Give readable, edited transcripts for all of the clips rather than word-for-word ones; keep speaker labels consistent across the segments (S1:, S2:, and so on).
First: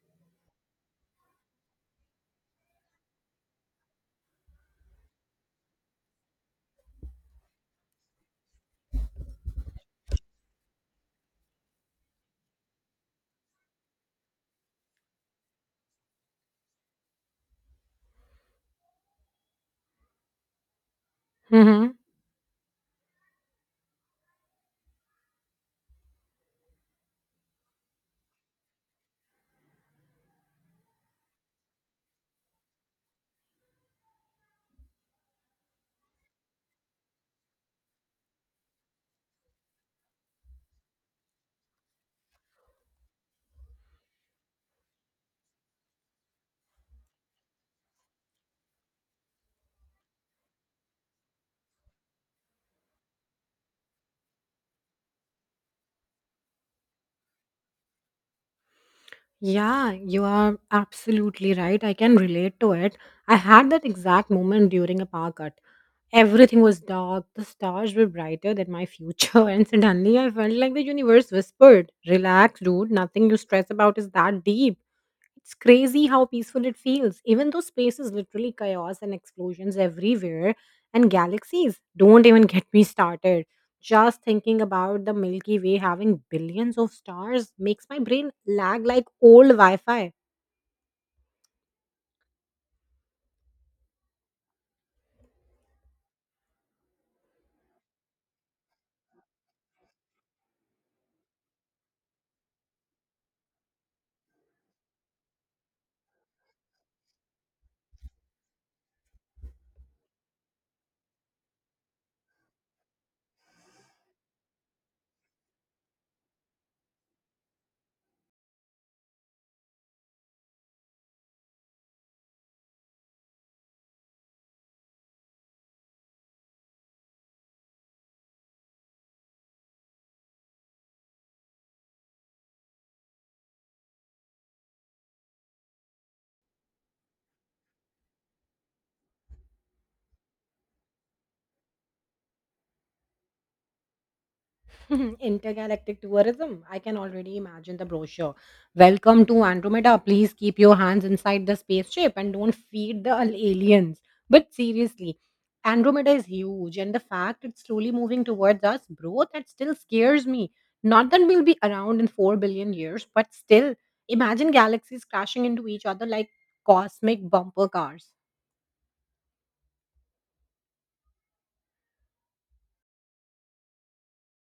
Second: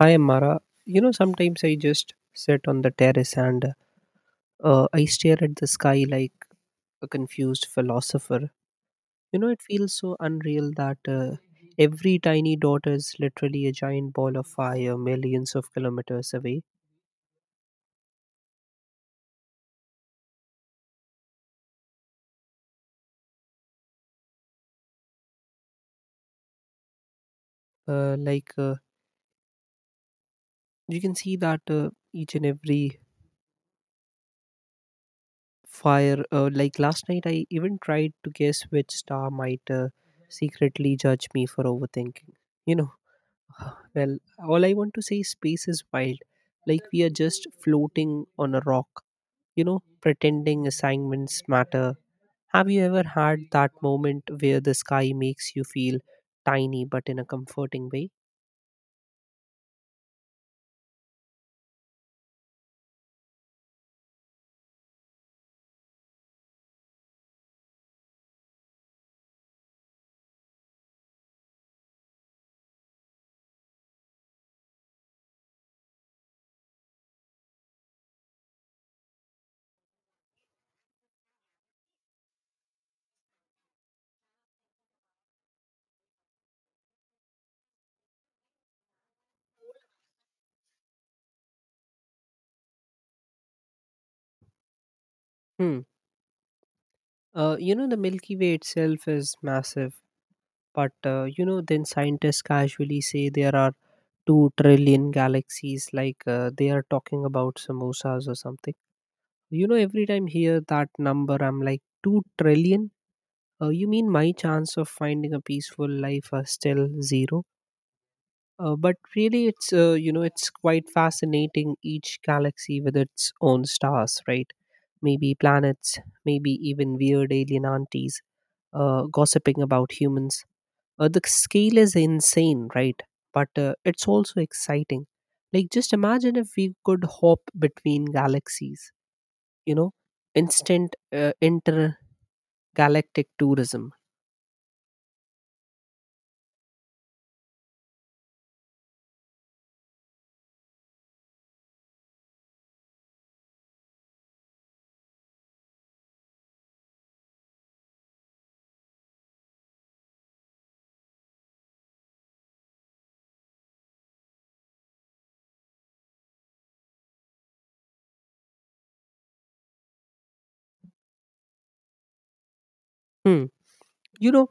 S1: Hi, Amara. You know, sometimes I just sit on the terrace and I stare at the sky like a confused philosopher. You know, it feels so unreal that every tiny dot is literally a giant ball of fire millions of kilometers away.
S2: Mhm.
S1: Uh, like, uh, you can see that each and every fire. Last night I even tried to guess which star might secretly judge me for overthinking. You know, Well, all I want to say is space is wild. Like we are just floating on a rock, you know, pretending assignments matter. Have you ever had that moment where the sky makes you feel tiny but in a comforting way?
S2: Yeah, you are absolutely right. I can relate to it. I had that exact moment during a power cut. Everything was dark, the stars were brighter than my future, and suddenly I felt like the universe whispered, Relax, dude, nothing you stress about is that deep. It's crazy how peaceful it feels, even though space is literally chaos and explosions everywhere, and galaxies. Don't even get me started. Just thinking about the Milky Way having billions of stars makes my brain lag like old Wi Fi.
S1: Hmm. You know, the Milky Way itself is massive, but you know, then scientists casually say there are 2 trillion galaxies, they are talking about samosas or something. You know, every time hear that number, I'm like, 2 trillion? You mean my chance of finding a peaceful life are still zero? But really, it's you know it's quite fascinating. Each galaxy with its own stars, right? Maybe planets, maybe even weird alien aunties gossiping about humans. The scale is insane, right? But it's also exciting. Like just imagine if we could hop between galaxies. You know, instant intergalactic tourism.
S2: Intergalactic tourism. I can already imagine the brochure. Welcome to Andromeda. Please keep your hands inside the spaceship and don't feed the aliens. But seriously, Andromeda is huge, and the fact it's slowly moving towards us, bro, that still scares me. Not that we'll be around in 4 billion years, but still, imagine galaxies crashing into each other like cosmic bumper cars.
S1: Hmm. You know,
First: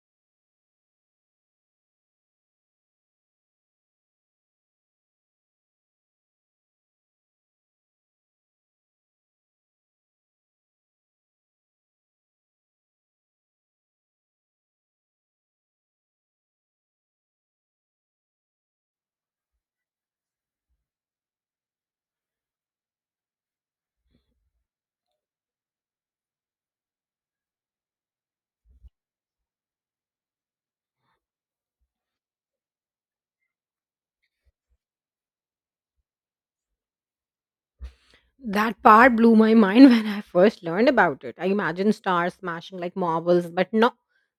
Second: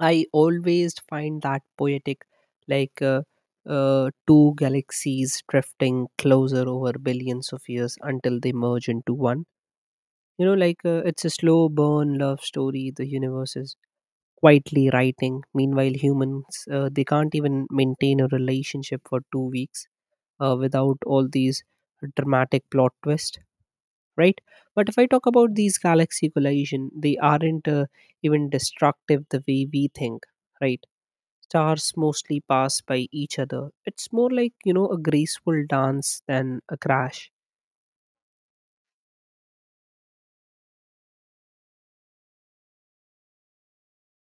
S1: I always find that poetic, like uh, two galaxies drifting closer over billions of years until they merge into one. It's a slow burn love story. The universe is quietly writing. Meanwhile, humans they can't even maintain a relationship for 2 weeks without all these dramatic plot twists, right? But if I talk about these galaxy collision, they aren't even destructive the way we think, right? Stars mostly pass by each other. It's more like, you know, a graceful dance than a crash.
S2: That part blew my mind when I first learned about it. I imagined stars smashing like marbles, but no,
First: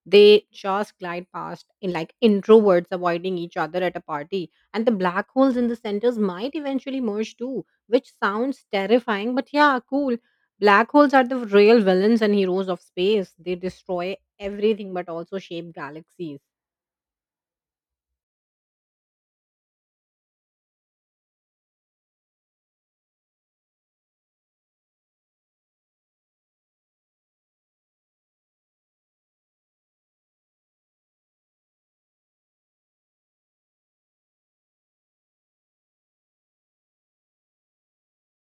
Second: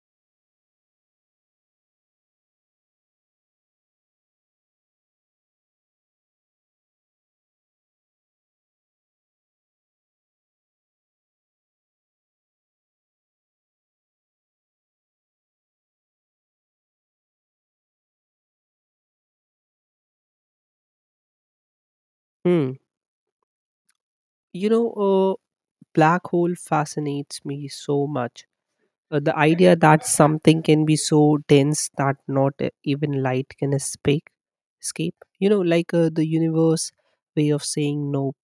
S2: they just glide past in like introverts avoiding each other at a party. And the black holes in the centers might eventually merge too, which sounds terrifying, but yeah, cool. Black holes are the real villains and heroes of space. They destroy everything but also shape galaxies.
S1: Hmm. You know, a black hole fascinates me so much. The idea that something can be so dense that not even light can escape. You know, the universe way of saying nope.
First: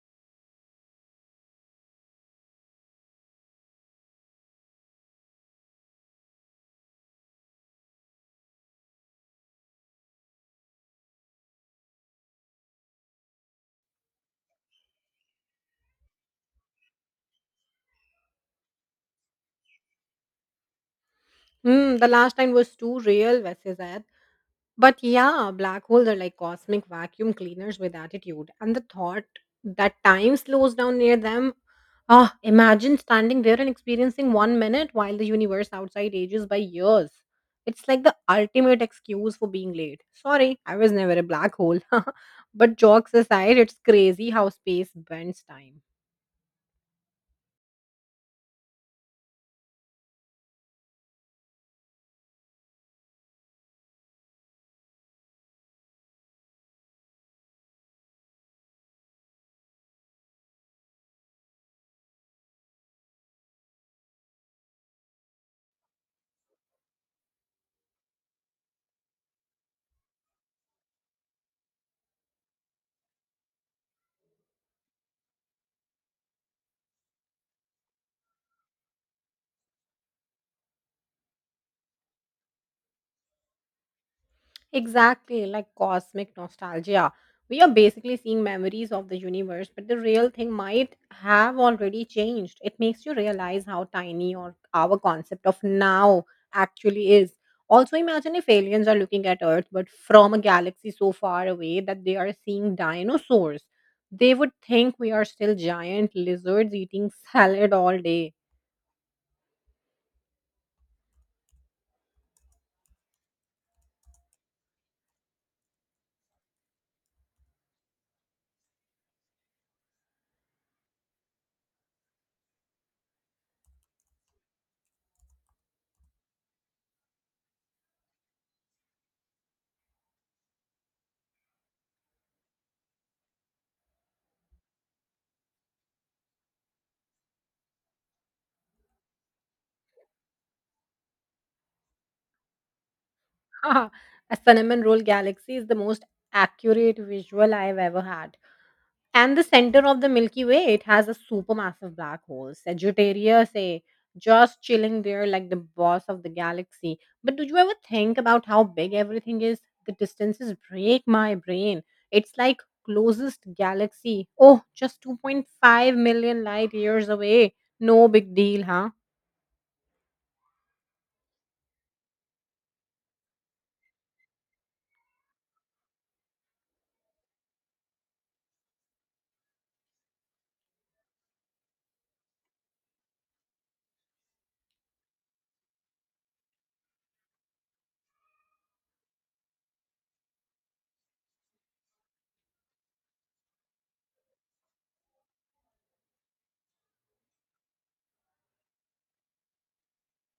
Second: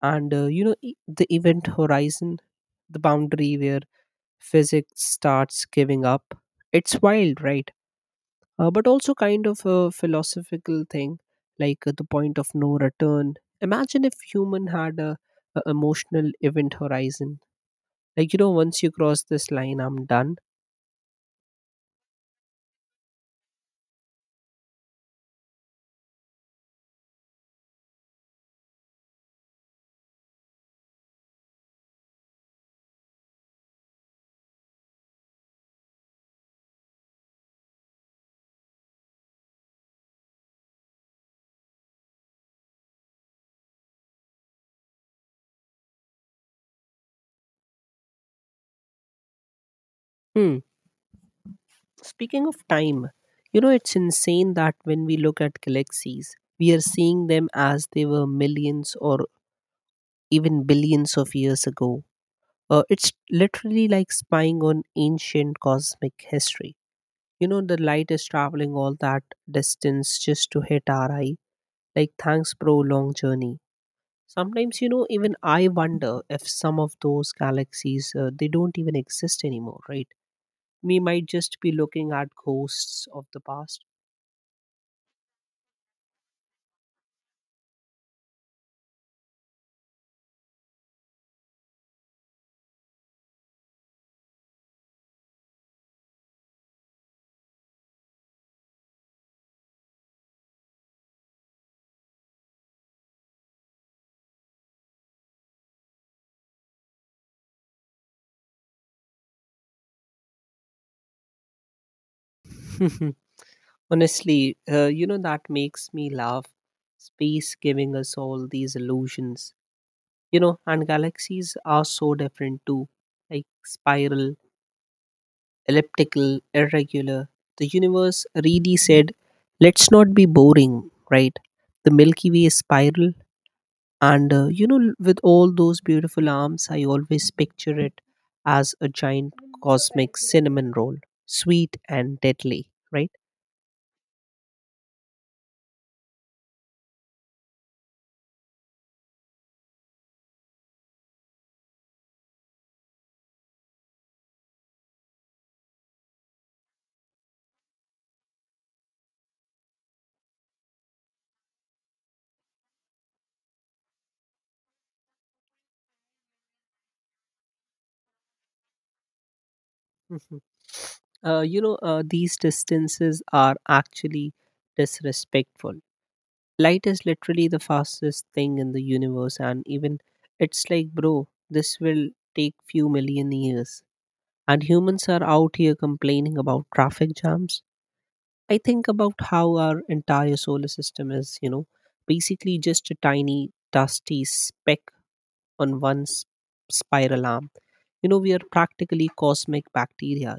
S1: And, you know, the event horizon, the boundary where physics starts giving up. It's wild, right? But also kind of a philosophical thing, the point of no return. Imagine if human had a emotional event horizon, like you know, once you cross this line, I'm done.
S2: Hmm, the last time was too real, वैसे. But yeah, black holes are like cosmic vacuum cleaners with attitude. And the thought that time slows down near them. Ah, imagine standing there and experiencing 1 minute while the universe outside ages by years. It's like the ultimate excuse for being late. Sorry, I was never a black hole. But jokes aside, it's crazy how space bends time.
S1: Hmm. Speaking of time, you know it's insane that when we look at galaxies we are seeing them as they were millions or even billions of years ago. It's literally like spying on ancient cosmic history. You know, the light is traveling all that distance just to hit our eyes. Like, thanks, bro, long journey. Sometimes, you know, even I wonder if some of those galaxies, they don't even exist anymore, right? We might just be looking at ghosts of the past.
S2: Exactly, like cosmic nostalgia. We are basically seeing memories of the universe, but the real thing might have already changed. It makes you realize how tiny or our concept of now actually is. Also, imagine if aliens are looking at Earth, but from a galaxy so far away that they are seeing dinosaurs. They would think we are still giant lizards eating salad all day.
S1: Honestly, you know, that makes me laugh. Space giving us all these illusions, you know, and galaxies are so different too, like spiral, elliptical, irregular. The universe really said, let's not be boring, right? The Milky Way is spiral, and you know, with all those beautiful arms, I always picture it as a giant cosmic cinnamon roll, sweet and deadly, right?
S2: A cinnamon roll galaxy is the most accurate visual I've ever had. And the center of the Milky Way, it has a supermassive black hole, Sagittarius A, just chilling there like the boss of the galaxy. But do you ever think about how big everything is? The distances break my brain. It's like closest galaxy. Oh, just 2.5 million light years away. No big deal, huh?
S1: Mhm. These distances are actually disrespectful. Light is literally the fastest thing in the universe, and even it's like, bro, this will take few million years. And humans are out here complaining about traffic jams. I think about how our entire solar system is, you know, basically just a tiny, dusty speck on spiral arm. You know, we are practically cosmic bacteria.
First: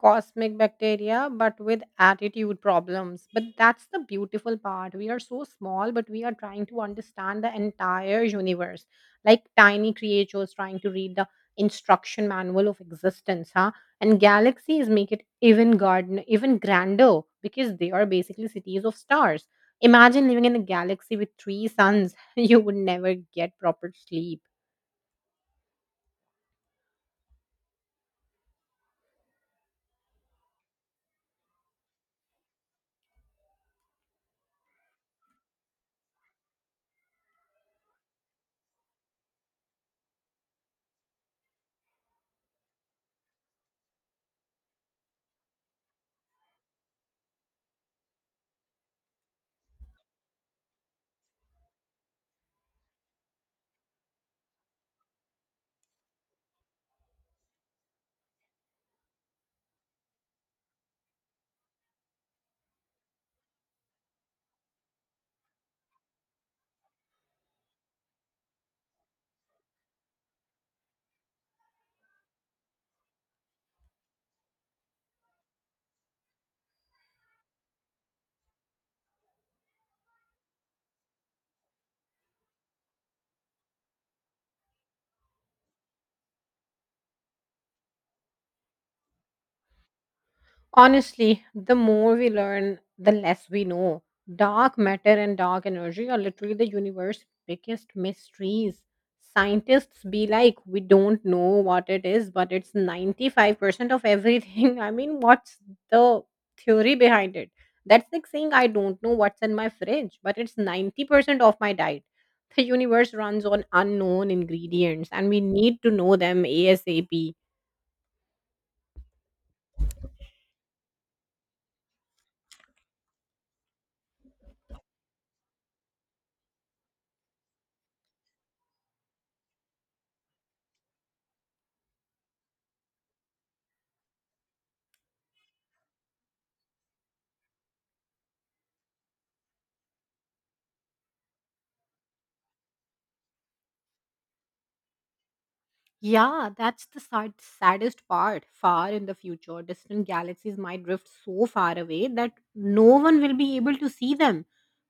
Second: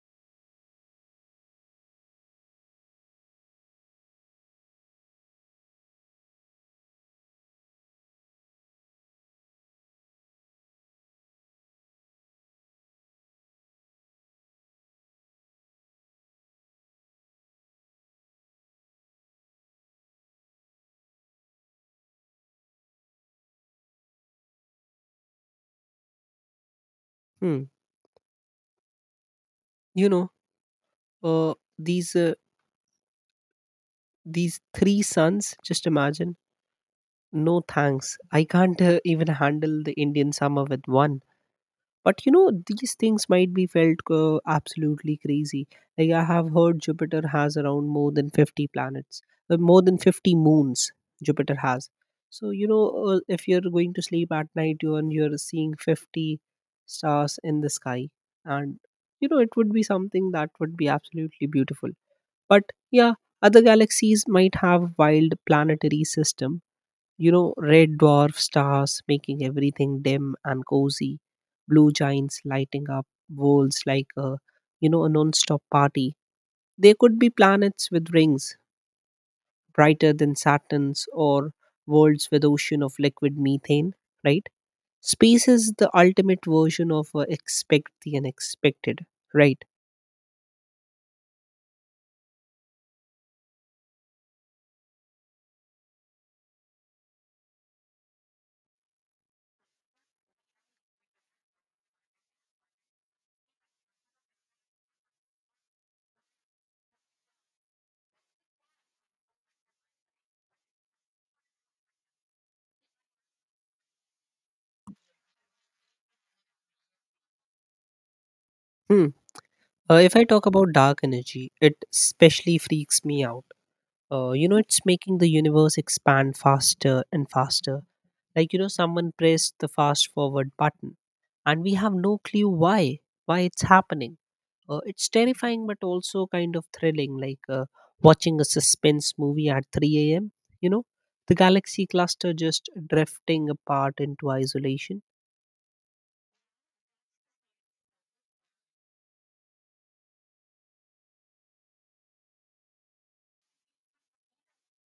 S2: Cosmic bacteria, but with attitude problems. But that's the beautiful part. We are so small, but we are trying to understand the entire universe, like tiny creatures trying to read the instruction manual of existence, huh? And galaxies make it even garden, even grander, because they are basically cities of stars. Imagine living in a galaxy with 3 suns. You would never get proper sleep.
S1: Hmm. You know, uh, these uh, these three suns. Just imagine. No thanks. I can't even handle the Indian summer with one. But you know, these things might be felt absolutely crazy. Like I have heard Jupiter has around more than 50 planets, more than 50 moons Jupiter has. So you know, if you're going to sleep at night, you and you're seeing 50 stars in the sky, and you know it would be something that would be absolutely beautiful. But yeah, other galaxies might have wild planetary system, you know, red dwarf stars making everything dim and cozy, blue giants lighting up worlds like you know, a non-stop party. There could be planets with rings brighter than Saturn's or worlds with ocean of liquid methane, right? Space is the ultimate version of expect the unexpected, right?
S2: Honestly, the more we learn, the less we know. Dark matter and dark energy are literally the universe's biggest mysteries. Scientists be like, we don't know what it is, but it's 95% of everything. I mean, what's the theory behind it? That's like saying, I don't know what's in my fridge, but it's 90% of my diet. The universe runs on unknown ingredients, and we need to know them ASAP.
S1: Hmm. If I talk about dark energy, it especially freaks me out. You know, it's making the universe expand faster and faster, like you know, someone pressed the fast forward button, and we have no clue why it's happening. It's terrifying but also kind of thrilling, watching a suspense movie at 3 a.m., you know, the galaxy cluster just drifting apart into isolation.
S2: Yeah, that's the sad, saddest part. Far in the future, distant galaxies might drift so far away that no one will be able to see them.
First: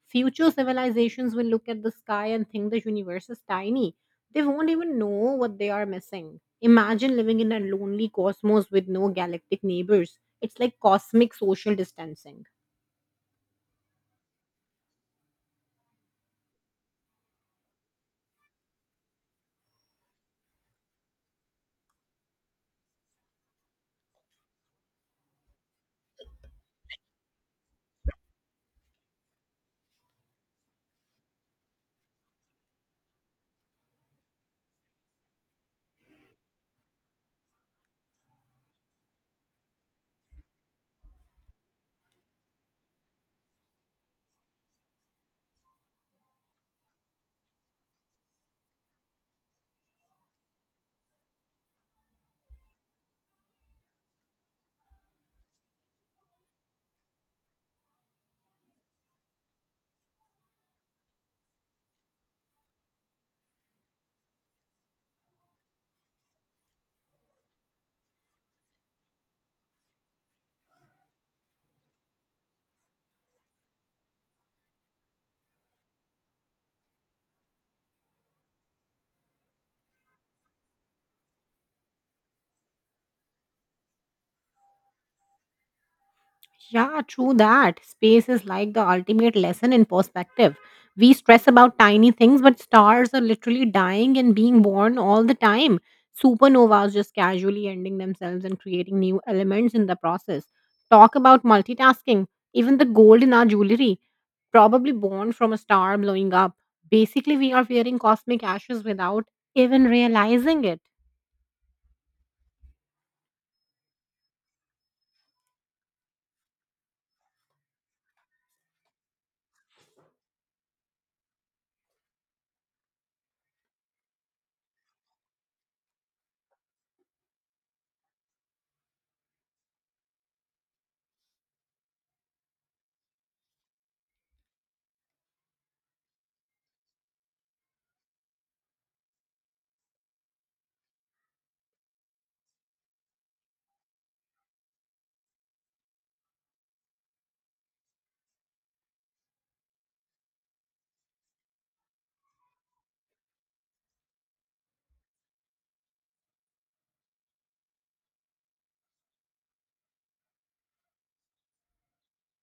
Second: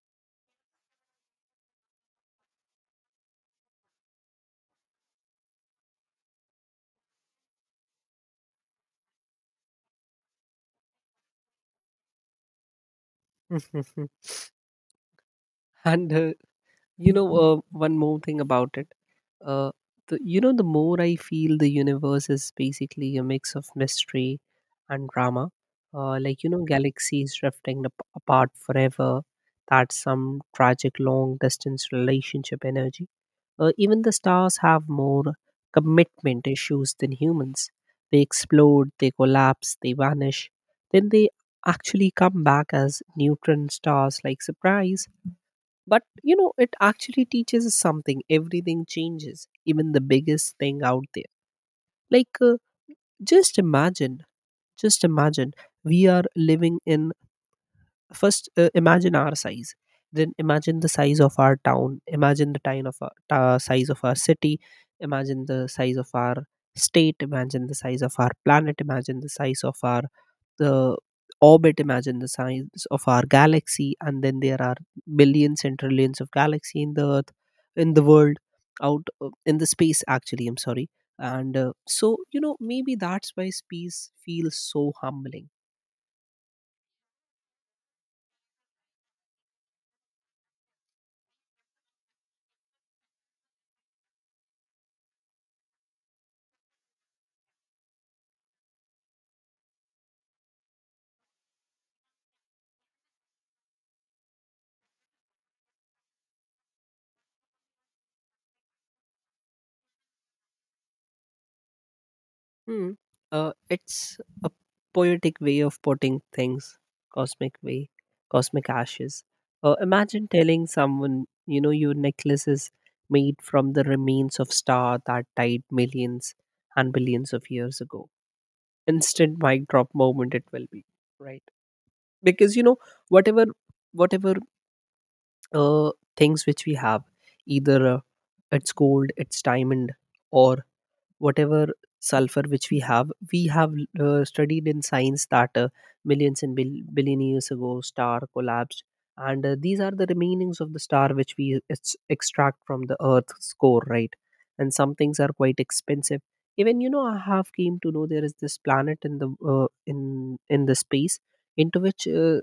S2: Future civilizations will look at the sky and think the universe is tiny. They won't even know what they are missing. Imagine living in a lonely cosmos with no galactic neighbors. It's like cosmic social distancing.
S1: And you know, one more thing about it. Uh, the more I feel the universe is basically a mix of mystery and drama. You know, galaxies drifting apart forever, that's some tragic long distance relationship energy. Even the stars have more commitment issues than humans. They explode, they collapse, they vanish. Then they actually come back as neutron stars, like surprise. But you know, it actually teaches us something. Everything changes, even the biggest thing out there. Like, uh, just imagine, just imagine we are living in first, imagine our size, then imagine the size of our town, imagine the time of size of our city, imagine the size of our state, imagine the size of our planet, imagine the size of our the orbit, imagine the size of our galaxy, and then there are billions and trillions of galaxy in the earth, in the world, out in the space, actually I'm sorry. And so you know, maybe that's why space feels so humbling.
S2: Yeah, true that. Space is like the ultimate lesson in perspective. We stress about tiny things, but stars are literally dying and being born all the time. Supernovas just casually ending themselves and creating new elements in the process. Talk about multitasking. Even the gold in our jewelry, probably born from a star blowing up. Basically, we are wearing cosmic ashes without even realizing it.
S1: Hmm. It's a poetic way of putting things, cosmic way, cosmic ashes. Imagine telling someone, you know, your necklace is made from the remains of star that died millions and billions of years ago. Instant mic drop moment it will be, right? Because you know, whatever, whatever uh, things which we have, either it's gold, it's diamond, or whatever sulfur which we have studied in science that millions and billion years ago star collapsed, and these are the remainings of the star which we extract from the earth's core, right? And some things are quite expensive. Even you know, I have came to know there is this planet in the uh, in the space, into which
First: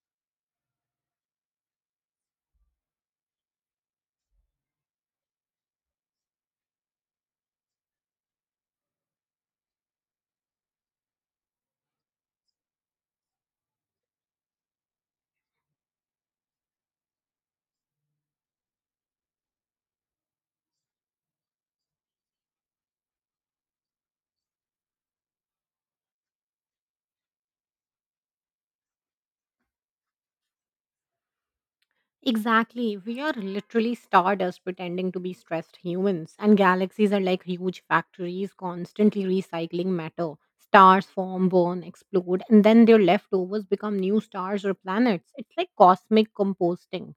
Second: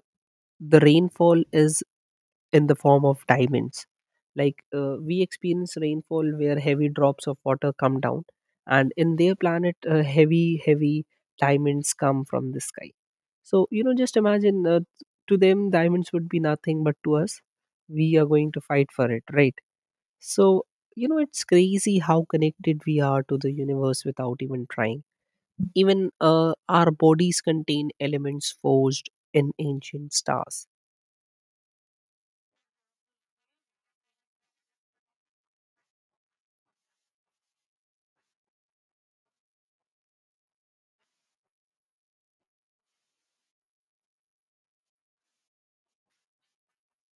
S1: the rainfall is in the form of diamonds. Like we experience rainfall where heavy drops of water come down, and in their planet, heavy diamonds come from the sky. So, you know, just imagine to them, diamonds would be nothing, but to us, we are going to fight for it, right? So, you know, it's crazy how connected we are to the universe without even trying. Even our bodies contain elements forged in ancient stars.
S2: Exactly. We are literally stardust pretending to be stressed humans, and galaxies are like huge factories constantly recycling matter. Stars form, burn, explode, and then their leftovers become new stars or planets. It's like cosmic composting.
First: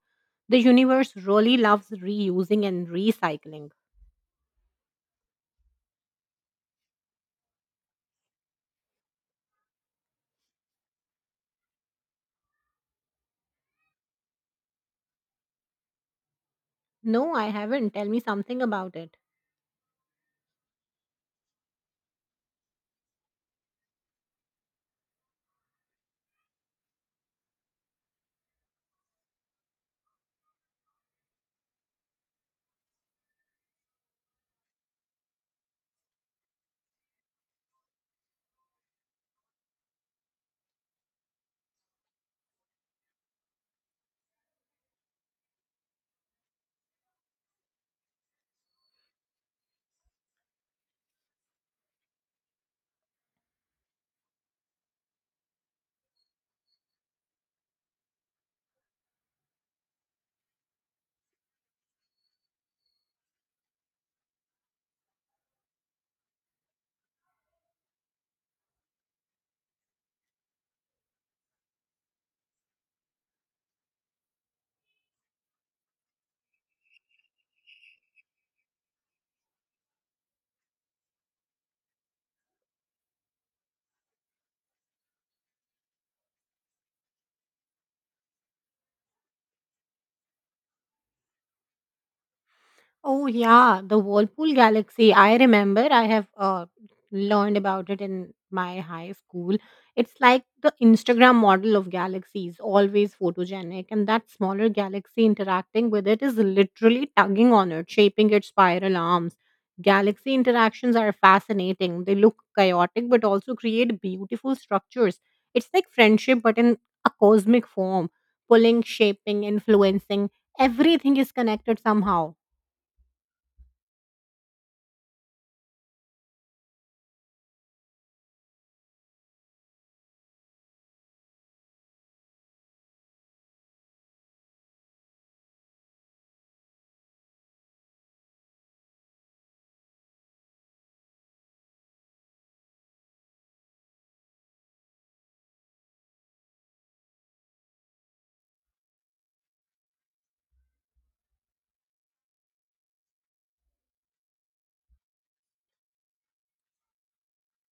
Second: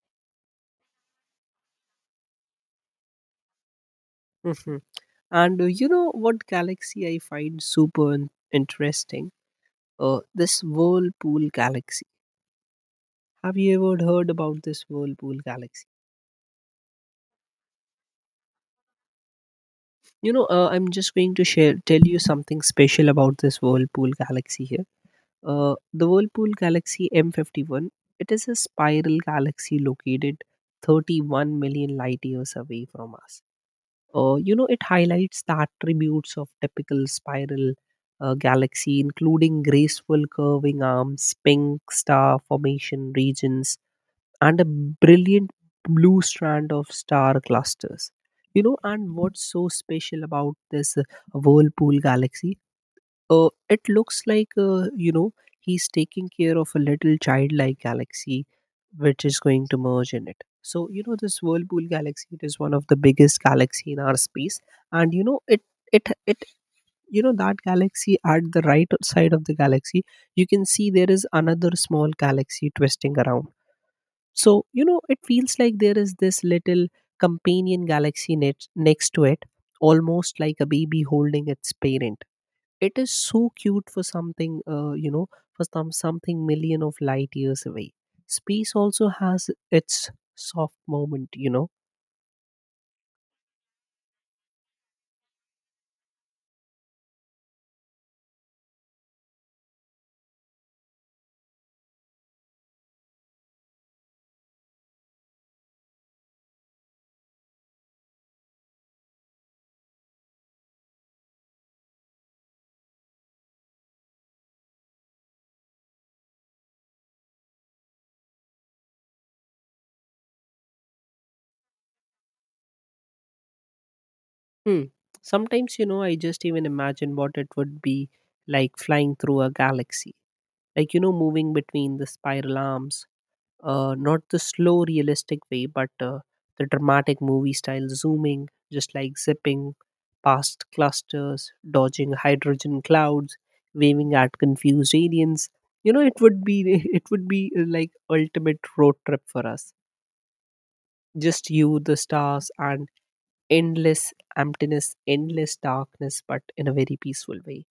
S2: The universe really loves reusing and recycling.
S1: And you know what galaxy I find super interesting? This Whirlpool galaxy. Have you ever heard about this Whirlpool galaxy?
S2: No, I haven't. Tell me something about it.
S1: You know, I'm just going to share tell you something special about this Whirlpool galaxy here. The Whirlpool galaxy M51. It is a spiral galaxy located 31 million light years away from us. You know, it highlights the attributes of typical spiral galaxy, including graceful curving arms, pink star formation regions, and a brilliant blue strand of star clusters. You know, and what's so special about this Whirlpool galaxy, it looks like you know, he's taking care of a little childlike galaxy, which is going to merge in it. So you know, this Whirlpool galaxy. It is one of the biggest galaxy in our space, and you know, it you know that galaxy at the right side of the galaxy, you can see there is another small galaxy twisting around. So you know, it feels like there is this little companion galaxy next to it, almost like a baby holding its parent. It is so cute for something, you know, for something million of light years away. Space also has its soft moment, you know.
S2: Oh yeah, the Whirlpool Galaxy. I remember I have learned about it in my high school. It's like the Instagram model of galaxies, always photogenic, and that smaller galaxy interacting with it is literally tugging on it, shaping its spiral arms. Galaxy interactions are fascinating. They look chaotic but also create beautiful structures. It's like friendship but in a cosmic form, pulling, shaping, influencing. Everything is connected somehow.
S1: Hmm. Sometimes, you know, I just even imagine what it would be like flying through a galaxy, like, you know, moving between the spiral arms, not the slow realistic way, but the dramatic movie style, zooming, just like zipping past clusters, dodging hydrogen clouds, waving at confused aliens. You know, it would be it would be, like, ultimate road trip for us. Just you, the stars, and endless emptiness, endless darkness, but in a very peaceful way.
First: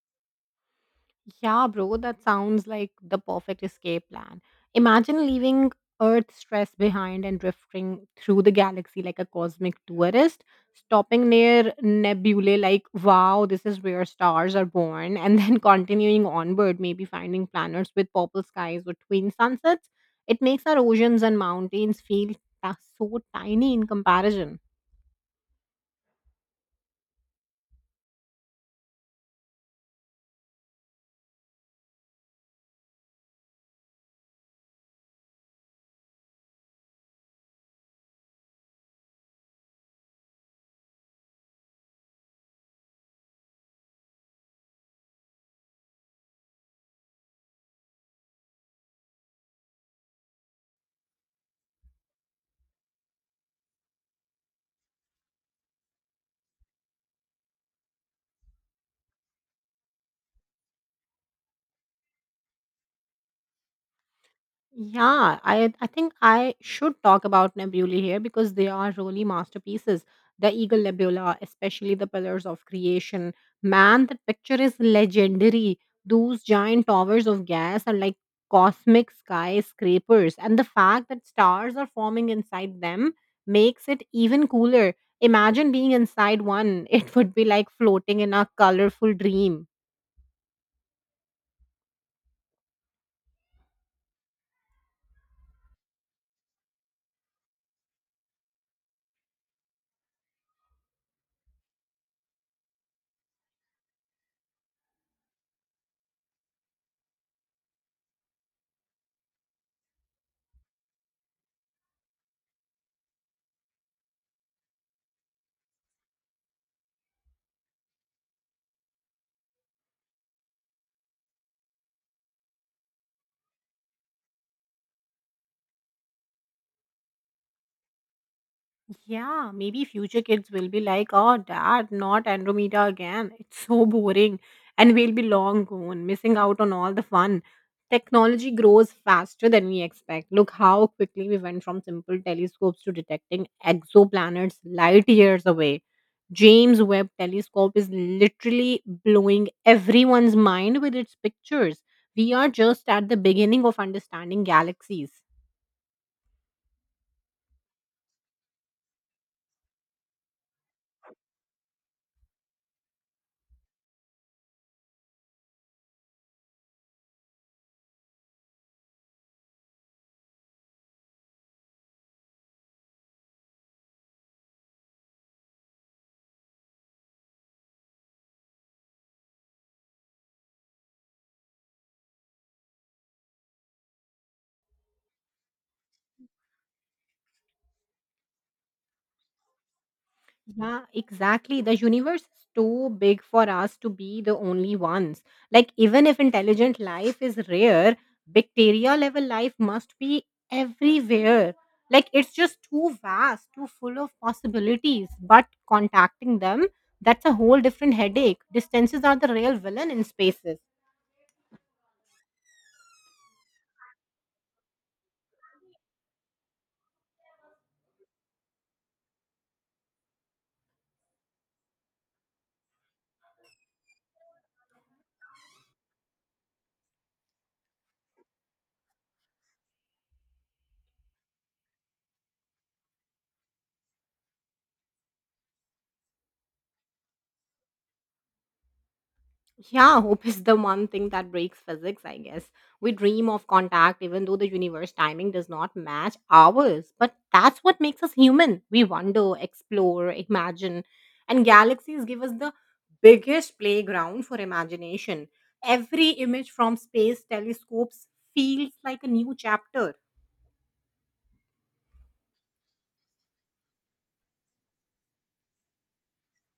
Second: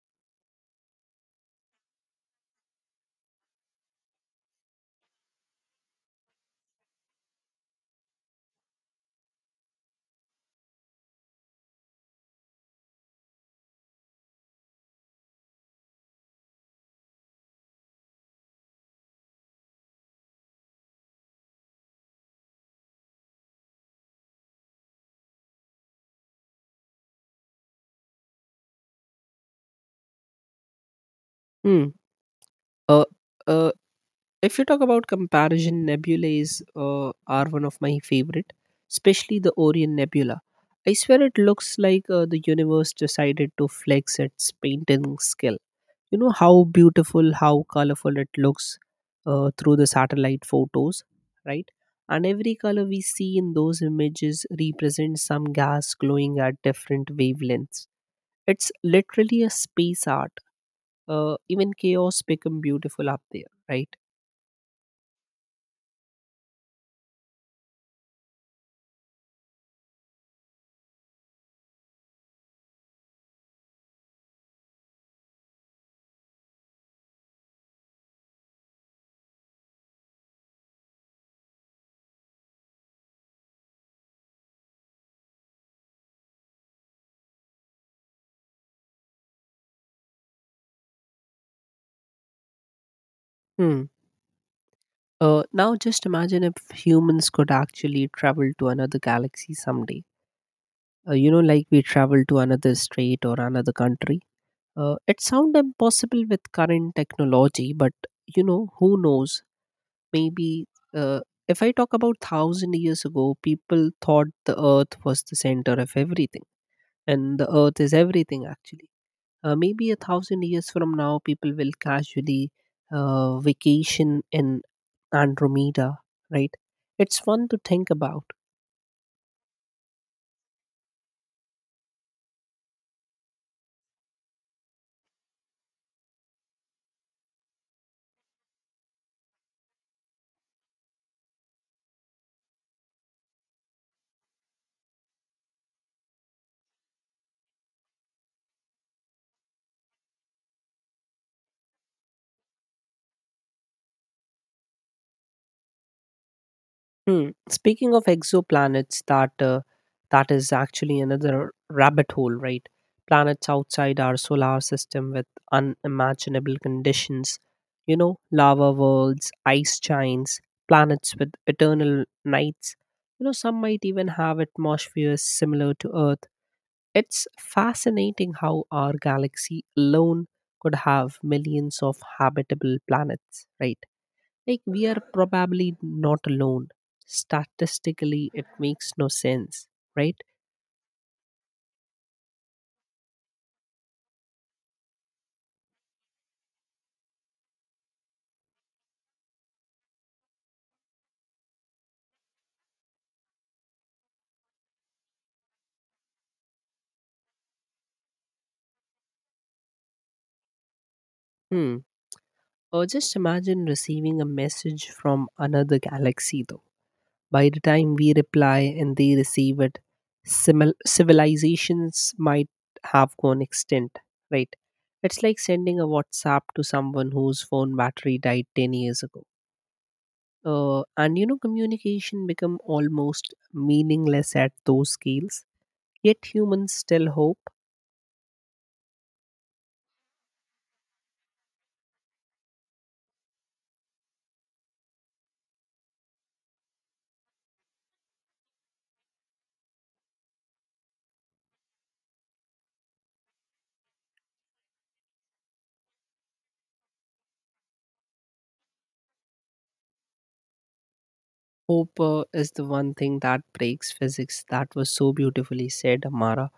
S2: Yeah, bro, that sounds like the perfect escape plan. Imagine leaving Earth stress behind and drifting through the galaxy like a cosmic tourist, stopping near nebulae like, wow, this is where stars are born, and then continuing onward, maybe finding planets with purple skies or twin sunsets. It makes our oceans and mountains feel so tiny in comparison.
S1: Hmm. uh, uh, If you talk about comparison, nebulae are one of my favorite, especially the Orion Nebula. I swear it looks like, the universe decided to flex its painting skill. You know how beautiful, how colorful it looks through the satellite photos, right? And every color we see in those images represents some gas glowing at different wavelengths. It's literally a space art. Even chaos become beautiful up there, right?
S2: Yeah, I think I should talk about nebulae here because they are really masterpieces. The Eagle Nebula, especially the Pillars of Creation. Man, that picture is legendary. Those giant towers of gas are like cosmic skyscrapers, and the fact that stars are forming inside them makes it even cooler. Imagine being inside one. It would be like floating in a colorful dream.
S1: Hmm. Now, just imagine if humans could actually travel to another galaxy someday. You know, like we travel to another state or another country. It sounds impossible with current technology, but, you know, who knows? Maybe uh, if I talk about thousand years ago, people thought the Earth was the center of everything, and the Earth is everything actually. Maybe a thousand years from now, people will casually vacation in Andromeda, right? It's fun to think about.
S2: Yeah, maybe future kids will be like, oh, dad, not Andromeda again. It's so boring. And we'll be long gone, missing out on all the fun. Technology grows faster than we expect. Look how quickly we went from simple telescopes to detecting exoplanets light years away. James Webb telescope is literally blowing everyone's mind with its pictures. We are just at the beginning of understanding galaxies.
S1: Hmm. Speaking of exoplanets, that is actually another rabbit hole, right? Planets outside our solar system with unimaginable conditions, you know, lava worlds, ice giants, planets with eternal nights. You know, some might even have atmospheres similar to Earth. It's fascinating how our galaxy alone could have millions of habitable planets, right? Like, we are probably not alone. Statistically, it makes no sense, right?
S2: Yeah, exactly. The universe is too big for us to be the only ones. Like, even if intelligent life is rare, bacteria level life must be everywhere. Like, it's just too vast, too full of possibilities. But contacting them, that's a whole different headache. Distances are the real villain in spaces.
S1: Hmm. Or just imagine receiving a message from another galaxy, though. By the time we reply and they receive it, civilizations might have gone extinct, right? It's like sending a WhatsApp to someone whose phone battery died 10 years ago. And you know, communication become almost meaningless at those scales. Yet humans still hope.
S2: Yeah, hope is the one thing that breaks physics, I guess. We dream of contact even though the universe timing does not match ours. But that's what makes us human. We wonder, explore, imagine. And galaxies give us the biggest playground for imagination. Every image from space telescopes feels like a new chapter.
S1: Hope is the one thing that breaks physics. That was so beautifully said, Amara.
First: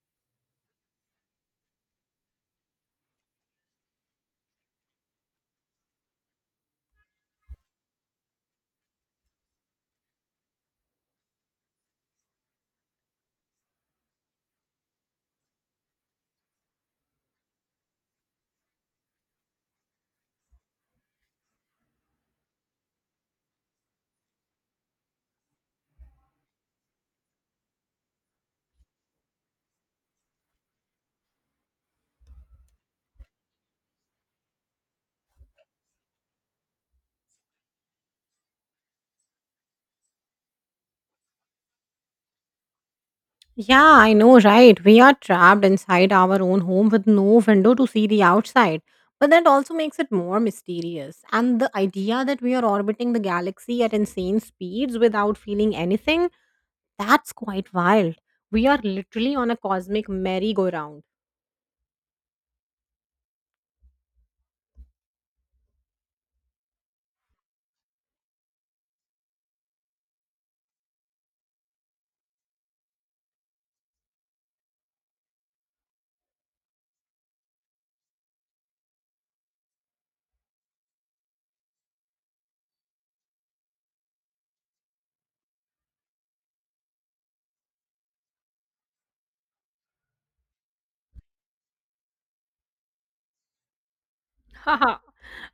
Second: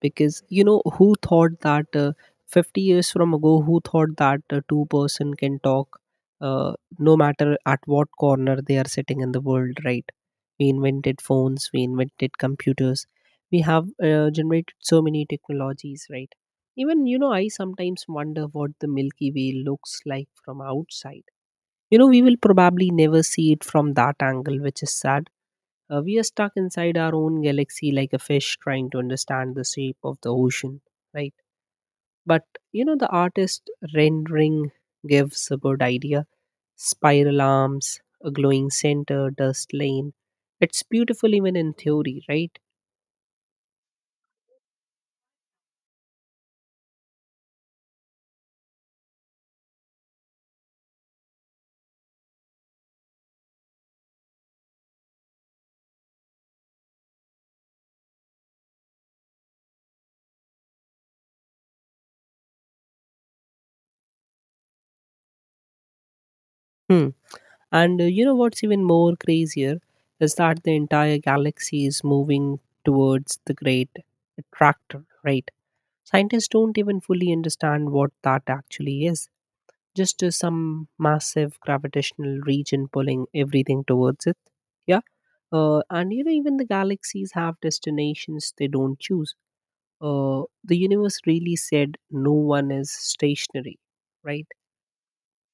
S1: Because, you know, who thought that 50 years from ago, who thought that two-person can talk, no matter at what corner they are sitting in the world, right? We invented phones, we invented computers, we have generated so many technologies, right? Even, you know, I sometimes wonder what the Milky Way looks like from outside. You know, we will probably never see it from that angle, which is sad. We are stuck inside our own galaxy, like a fish trying to understand the shape of the ocean, right? But, you know, the artist rendering gives a good idea: spiral arms, a glowing center, dust lane. It's beautiful even in theory, right?
S2: Yeah, I know, right? We are trapped inside our own home with no window to see the outside. But that also makes it more mysterious. And the idea that we are orbiting the galaxy at insane speeds without feeling anything, that's quite wild. We are literally on a cosmic merry-go-round.
S1: Hmm. And, you know what's even more crazier is that the entire galaxy is moving towards the great attractor, right? Scientists don't even fully understand what that actually is, just some massive gravitational region pulling everything towards it. Yeah. And you know, even the galaxies have destinations they don't choose. The universe really said no one is stationary, right?
S2: Haha.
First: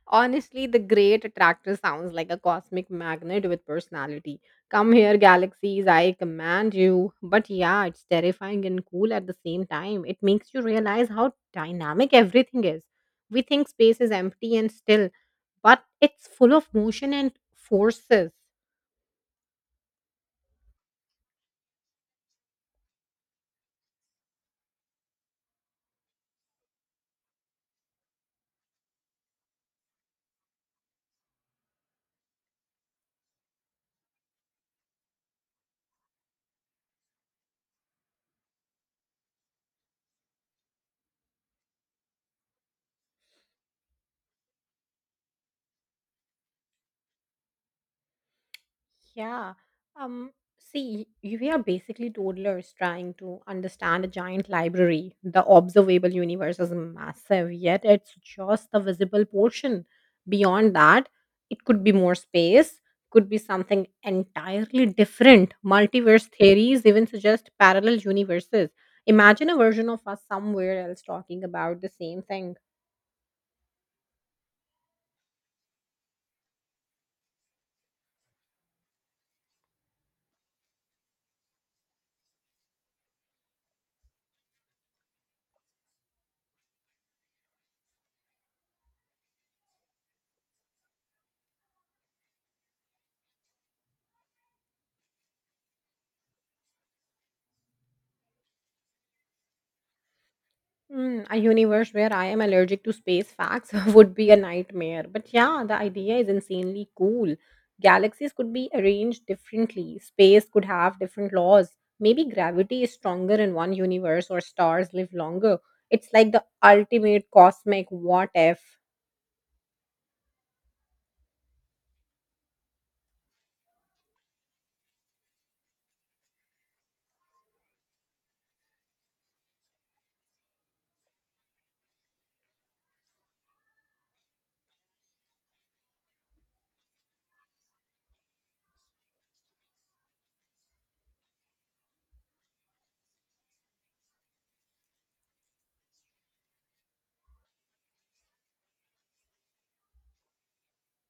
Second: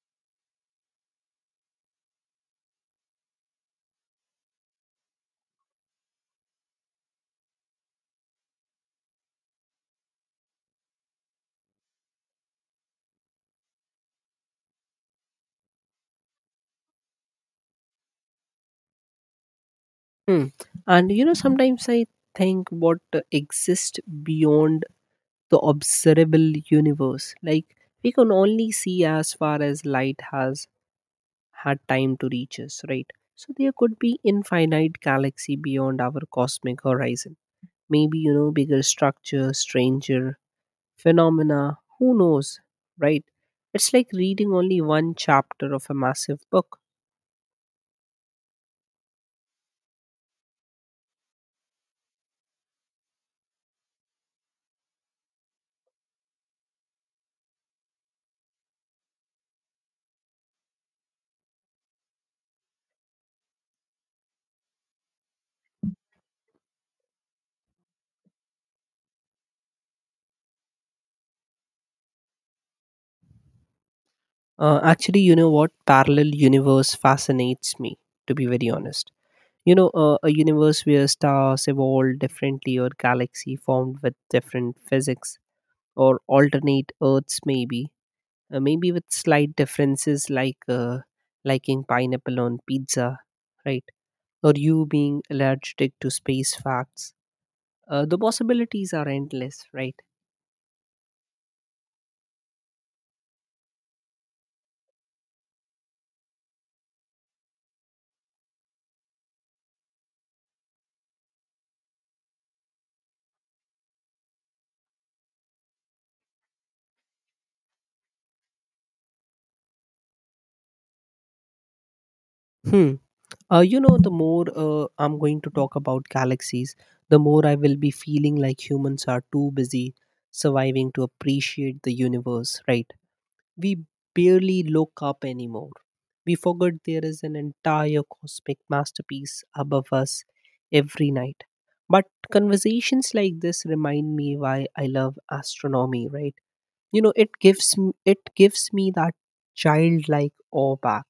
S2: Honestly, the great attractor sounds like a cosmic magnet with personality. Come here, galaxies, I command you. But yeah, it's terrifying and cool at the same time. It makes you realize how dynamic everything is. We think space is empty and still, but it's full of motion and forces.
S1: Hmm. And you know, sometimes I think what exists beyond the observable universe. Like, we can only see as far as light has had time to reach us, right? So there could be infinite galaxy beyond our cosmic horizon. Maybe, you know, bigger structure, stranger phenomena. Who knows, right? It's like reading only one chapter of a massive book.
S2: Yeah. Um, See, we are basically toddlers trying to understand a giant library. The observable universe is massive, yet it's just the visible portion. Beyond that, it could be more space, could be something entirely different. Multiverse theories even suggest parallel universes. Imagine a version of us somewhere else talking about the same thing.
S1: Actually, you know what? Parallel universe fascinates me, to be very honest. You know, a universe where stars evolved differently, or galaxy formed with different physics, or alternate Earths, maybe maybe with slight differences like, liking pineapple on pizza, right? Or you being allergic to space facts. The possibilities are endless, right?
S2: Mm, a universe where I am allergic to space facts would be a nightmare. But yeah, the idea is insanely cool. Galaxies could be arranged differently, space could have different laws. Maybe gravity is stronger in one universe or stars live longer. It's like the ultimate cosmic what if.
S1: Hmm. You know, the more, I'm going to talk about galaxies, the more I will be feeling like humans are too busy surviving to appreciate the universe, right? We barely look up anymore. We forget there is an entire cosmic masterpiece above us every night. But conversations like this remind me why I love astronomy, right? You know, it gives me that childlike awe back.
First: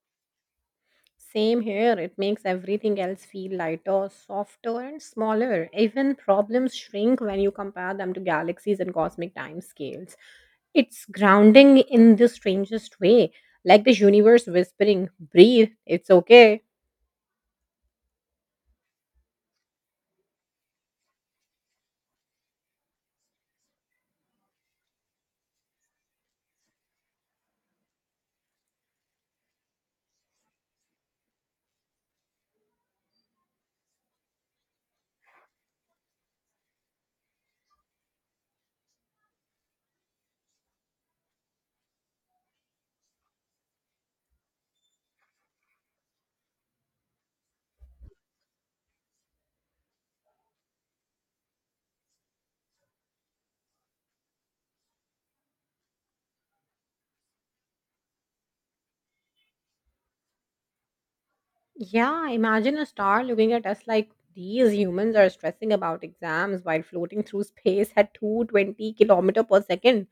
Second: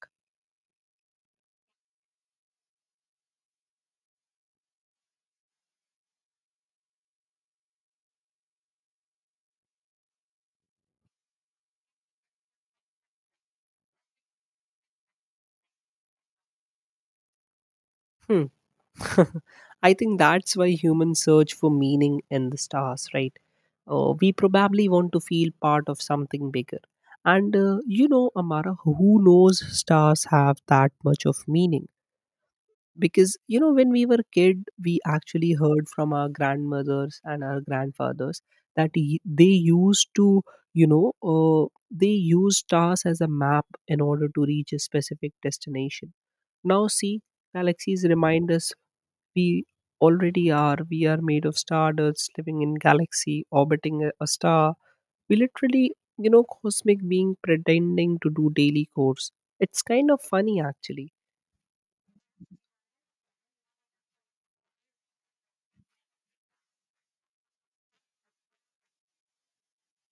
S2: Same here, it makes everything else feel lighter, softer, and smaller. Even problems shrink when you compare them to galaxies and cosmic time scales. It's grounding in the strangest way, like the universe whispering, Breathe, it's okay.
S1: Hmm. I think that's why humans search for meaning in the stars, right? We probably want to feel part of something bigger. And, you know, Amara, who knows stars have that much of meaning? Because, you know, when we were a kid, we actually heard from our grandmothers and our grandfathers that they used to, you know, they used stars as a map in order to reach a specific destination. Now, see, galaxies remind us we already are. We are made of stardust, living in galaxy, orbiting a star. We literally, you know, cosmic being pretending to do daily chores. It's kind of funny actually.
S2: Yeah, imagine a star looking at us like these humans are stressing about exams while floating through space at 220 kilometer per second.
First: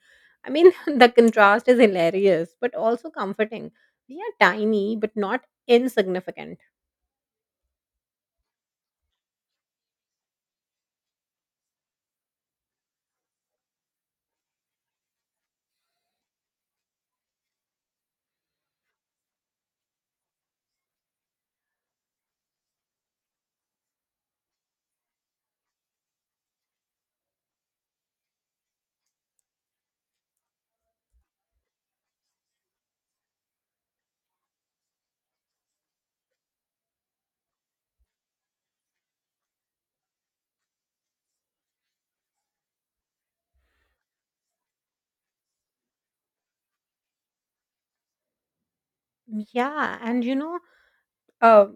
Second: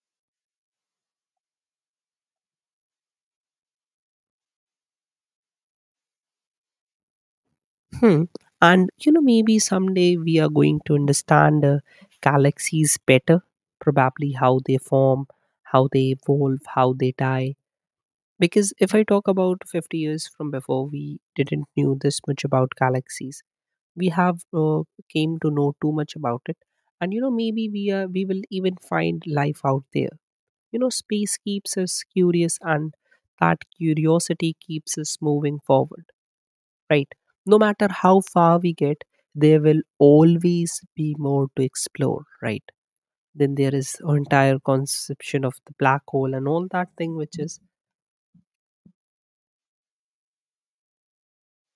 S2: I mean, the contrast is hilarious, but also comforting. We are tiny, but not insignificant.
S1: Hmm. And you know, maybe someday we are going to understand galaxies better. Probably how they form, how they evolve, how they die. Because if I talk about 50 years from before, we didn't knew this much about galaxies. We have came to know too much about it. And you know, maybe we will even find life out there. You know, space keeps us curious, and that curiosity keeps us moving forward, right? No matter how far we get, there will always be more to explore, right? Then there is entire conception of the black hole and all that thing which is.
S2: Yeah, and you know, Uh,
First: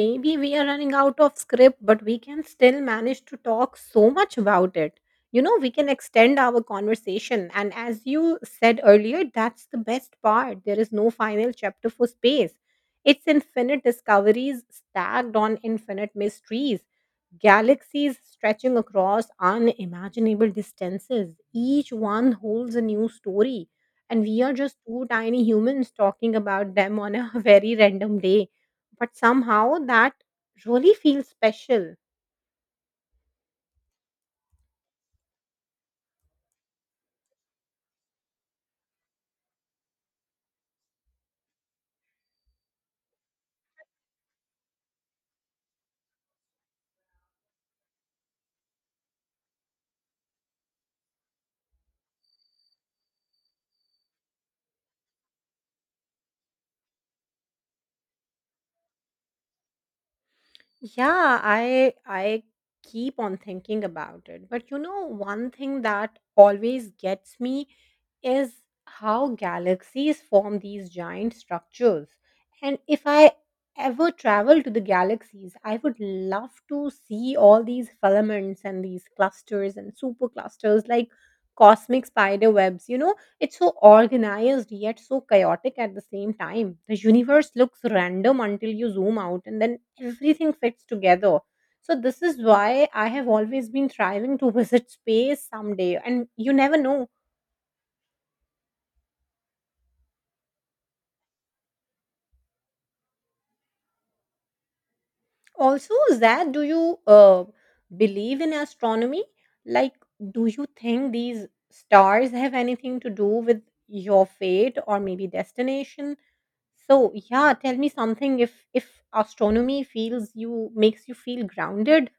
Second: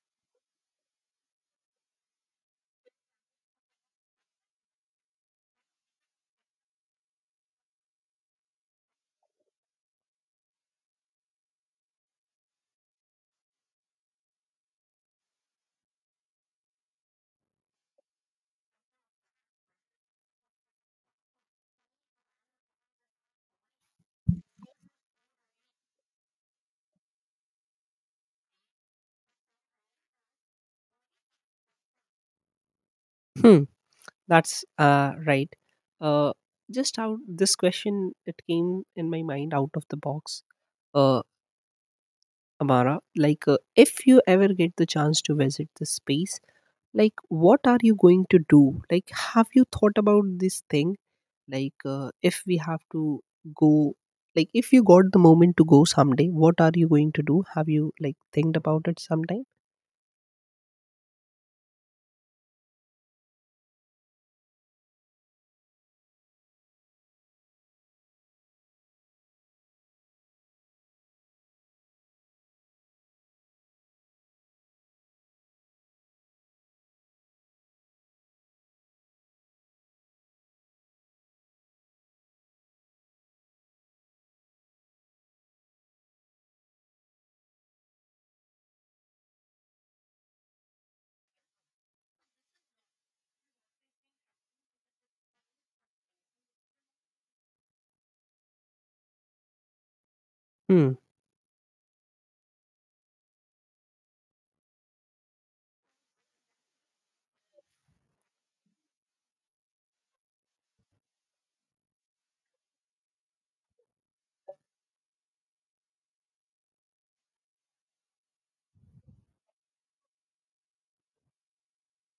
S2: Maybe we are running out of script, but we can still manage to talk so much about it. You know, we can extend our conversation. And as you said earlier, that's the best part. There is no final chapter for space, it's infinite discoveries stacked on infinite mysteries. Galaxies stretching across unimaginable distances. Each one holds a new story. And we are just two tiny humans talking about them on a very random day, but somehow that really feels special.
S1: Hmm. That's, right. Uh, just how this question it came in my mind out of the box, uh, Amara. Like, if you ever get the chance to visit this space, like, what are you going to do? Like, have you thought about this thing? Like, if we have to go, like, if you got the moment to go someday, what are you going to do? Have you like think about it sometime?
S2: Yeah, I keep on thinking about it. But you know, one thing that always gets me is how galaxies form these giant structures. And if I ever travel to the galaxies, I would love to see all these filaments and these clusters and superclusters like cosmic spider webs. You know, it's so organized yet so chaotic at the same time. The universe looks random until you zoom out and then everything fits together. So, this is why I have always been striving to visit space someday, and you never know.
S1: Hmm.
S2: Also, Zad, do you believe in astronomy? Like, do you think these stars have anything to do with your fate or maybe destination? So, yeah, tell me something if astronomy feels you makes you feel grounded.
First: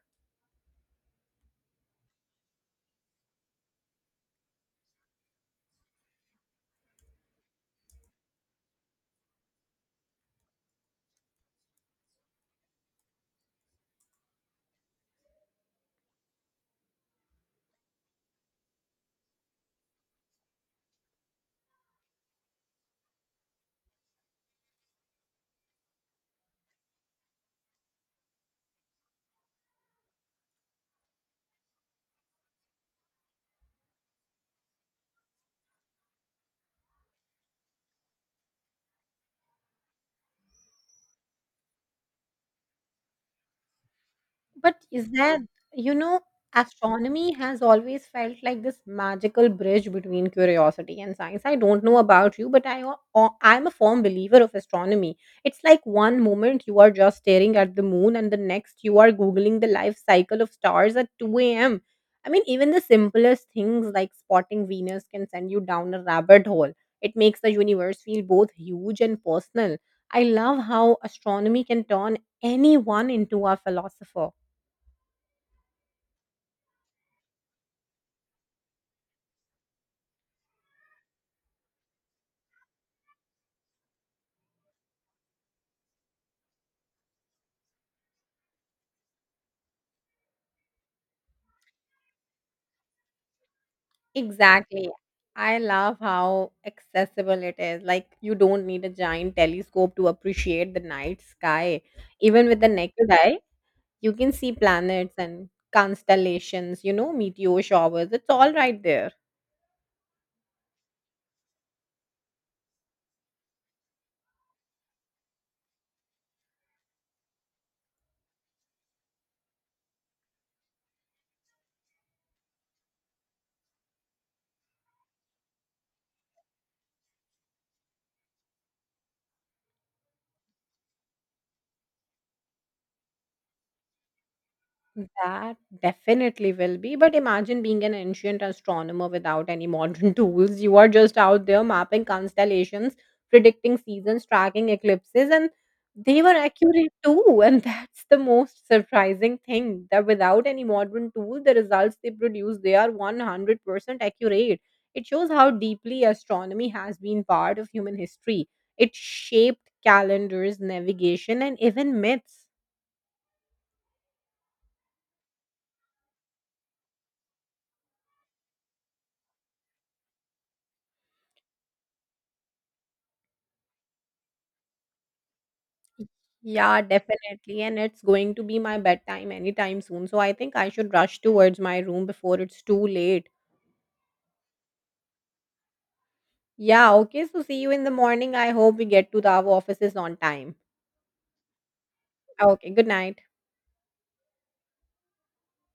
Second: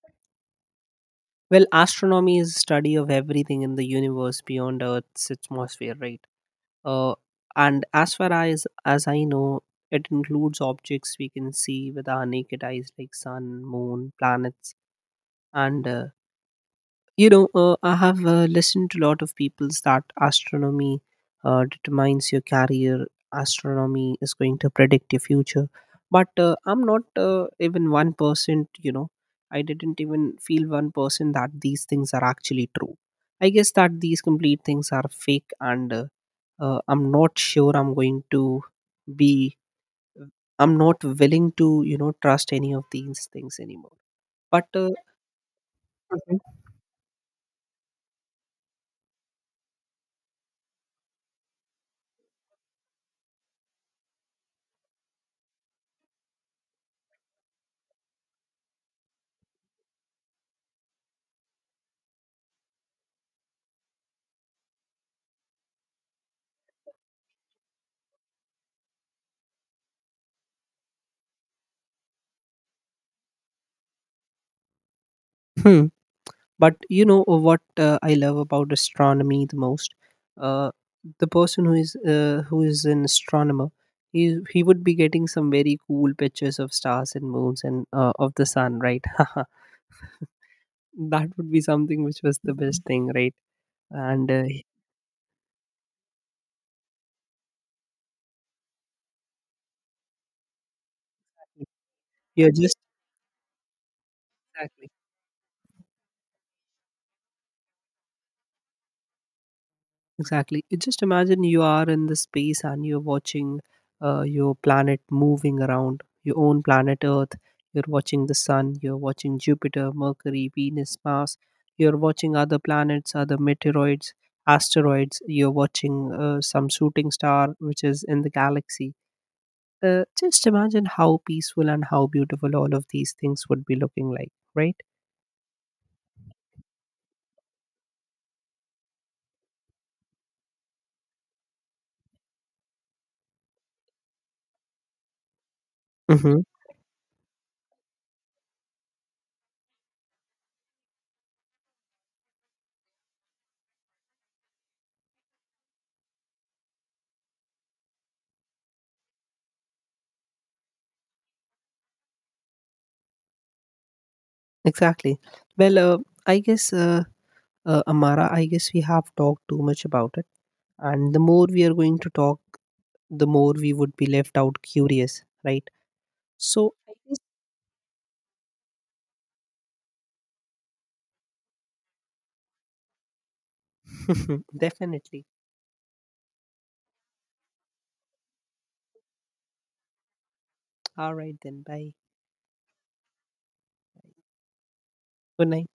S1: Well, astronomy is study of everything in the universe beyond Earth's atmosphere, right? uh, and as far as I know, it includes objects we can see with our naked eyes, like sun, moon, planets, and you know, I have listened to a lot of people that astronomy determines your career, astronomy is going to predict your future. But I'm not, even 1%, you know, I didn't even feel 1% that these things are actually true. I guess that these complete things are fake. And, I'm not sure I'm going to be, I'm not willing to, you know, trust any of these things anymore. But
S2: But is there, you know,
S1: Mhm.
S2: astronomy has always felt like this magical bridge between curiosity and science. I don't know about you, but I'm a firm believer of astronomy. It's like one moment you are just staring at the moon, and the next you are googling the life cycle of stars at 2 a.m. I mean, even the simplest things like spotting Venus can send you down a rabbit hole. It makes the universe feel both huge and personal. I love how astronomy can turn anyone into a philosopher.
S1: Hmm. But you know, what, I love about astronomy the most? Uh, the person who is, who is an astronomer, he he would be getting some very cool pictures of stars and moons and, of the sun, right? That would be something which was the best thing, right? And
S2: Exactly. I love how accessible it is. Like, you don't need a giant telescope to appreciate the night sky. Even
S1: you're
S2: with the
S1: just
S2: naked eye, you can see
S1: exactly.
S2: planets and constellations, you know, meteor showers. It's all right there.
S1: Exactly. It just imagine you are in the space and you're watching your planet moving around your own planet Earth. You're watching the sun. You're watching Jupiter, Mercury, Venus, Mars. You're watching other planets, other meteoroids, asteroids. You're watching some shooting star which is in the galaxy. Just imagine how peaceful and how beautiful all of these things would be looking like, right?
S2: That definitely will be. But imagine being an ancient astronomer without any modern tools. You are just out there mapping constellations, predicting seasons, tracking eclipses, and they were
S1: Mm-hmm.
S2: accurate too. And that's the most surprising thing that without any modern tool, the results they produce they are 100% accurate. It shows how deeply astronomy has been part of human history. It shaped calendars, navigation, and even myths.
S1: Exactly. Well, I guess, Amara, I guess we have talked too much about it. And the more we are going to talk, the more we would be left out curious, right? So,
S2: Yeah,
S1: I guess,
S2: definitely. And it's going to be my bedtime anytime soon. So I think I should rush towards my room before it's too late.
S1: definitely.
S2: Yeah, okay. So see you in the morning. I hope we get to the our offices on time.
S1: Alright then, bye.
S2: Okay, good night.
S1: Good night.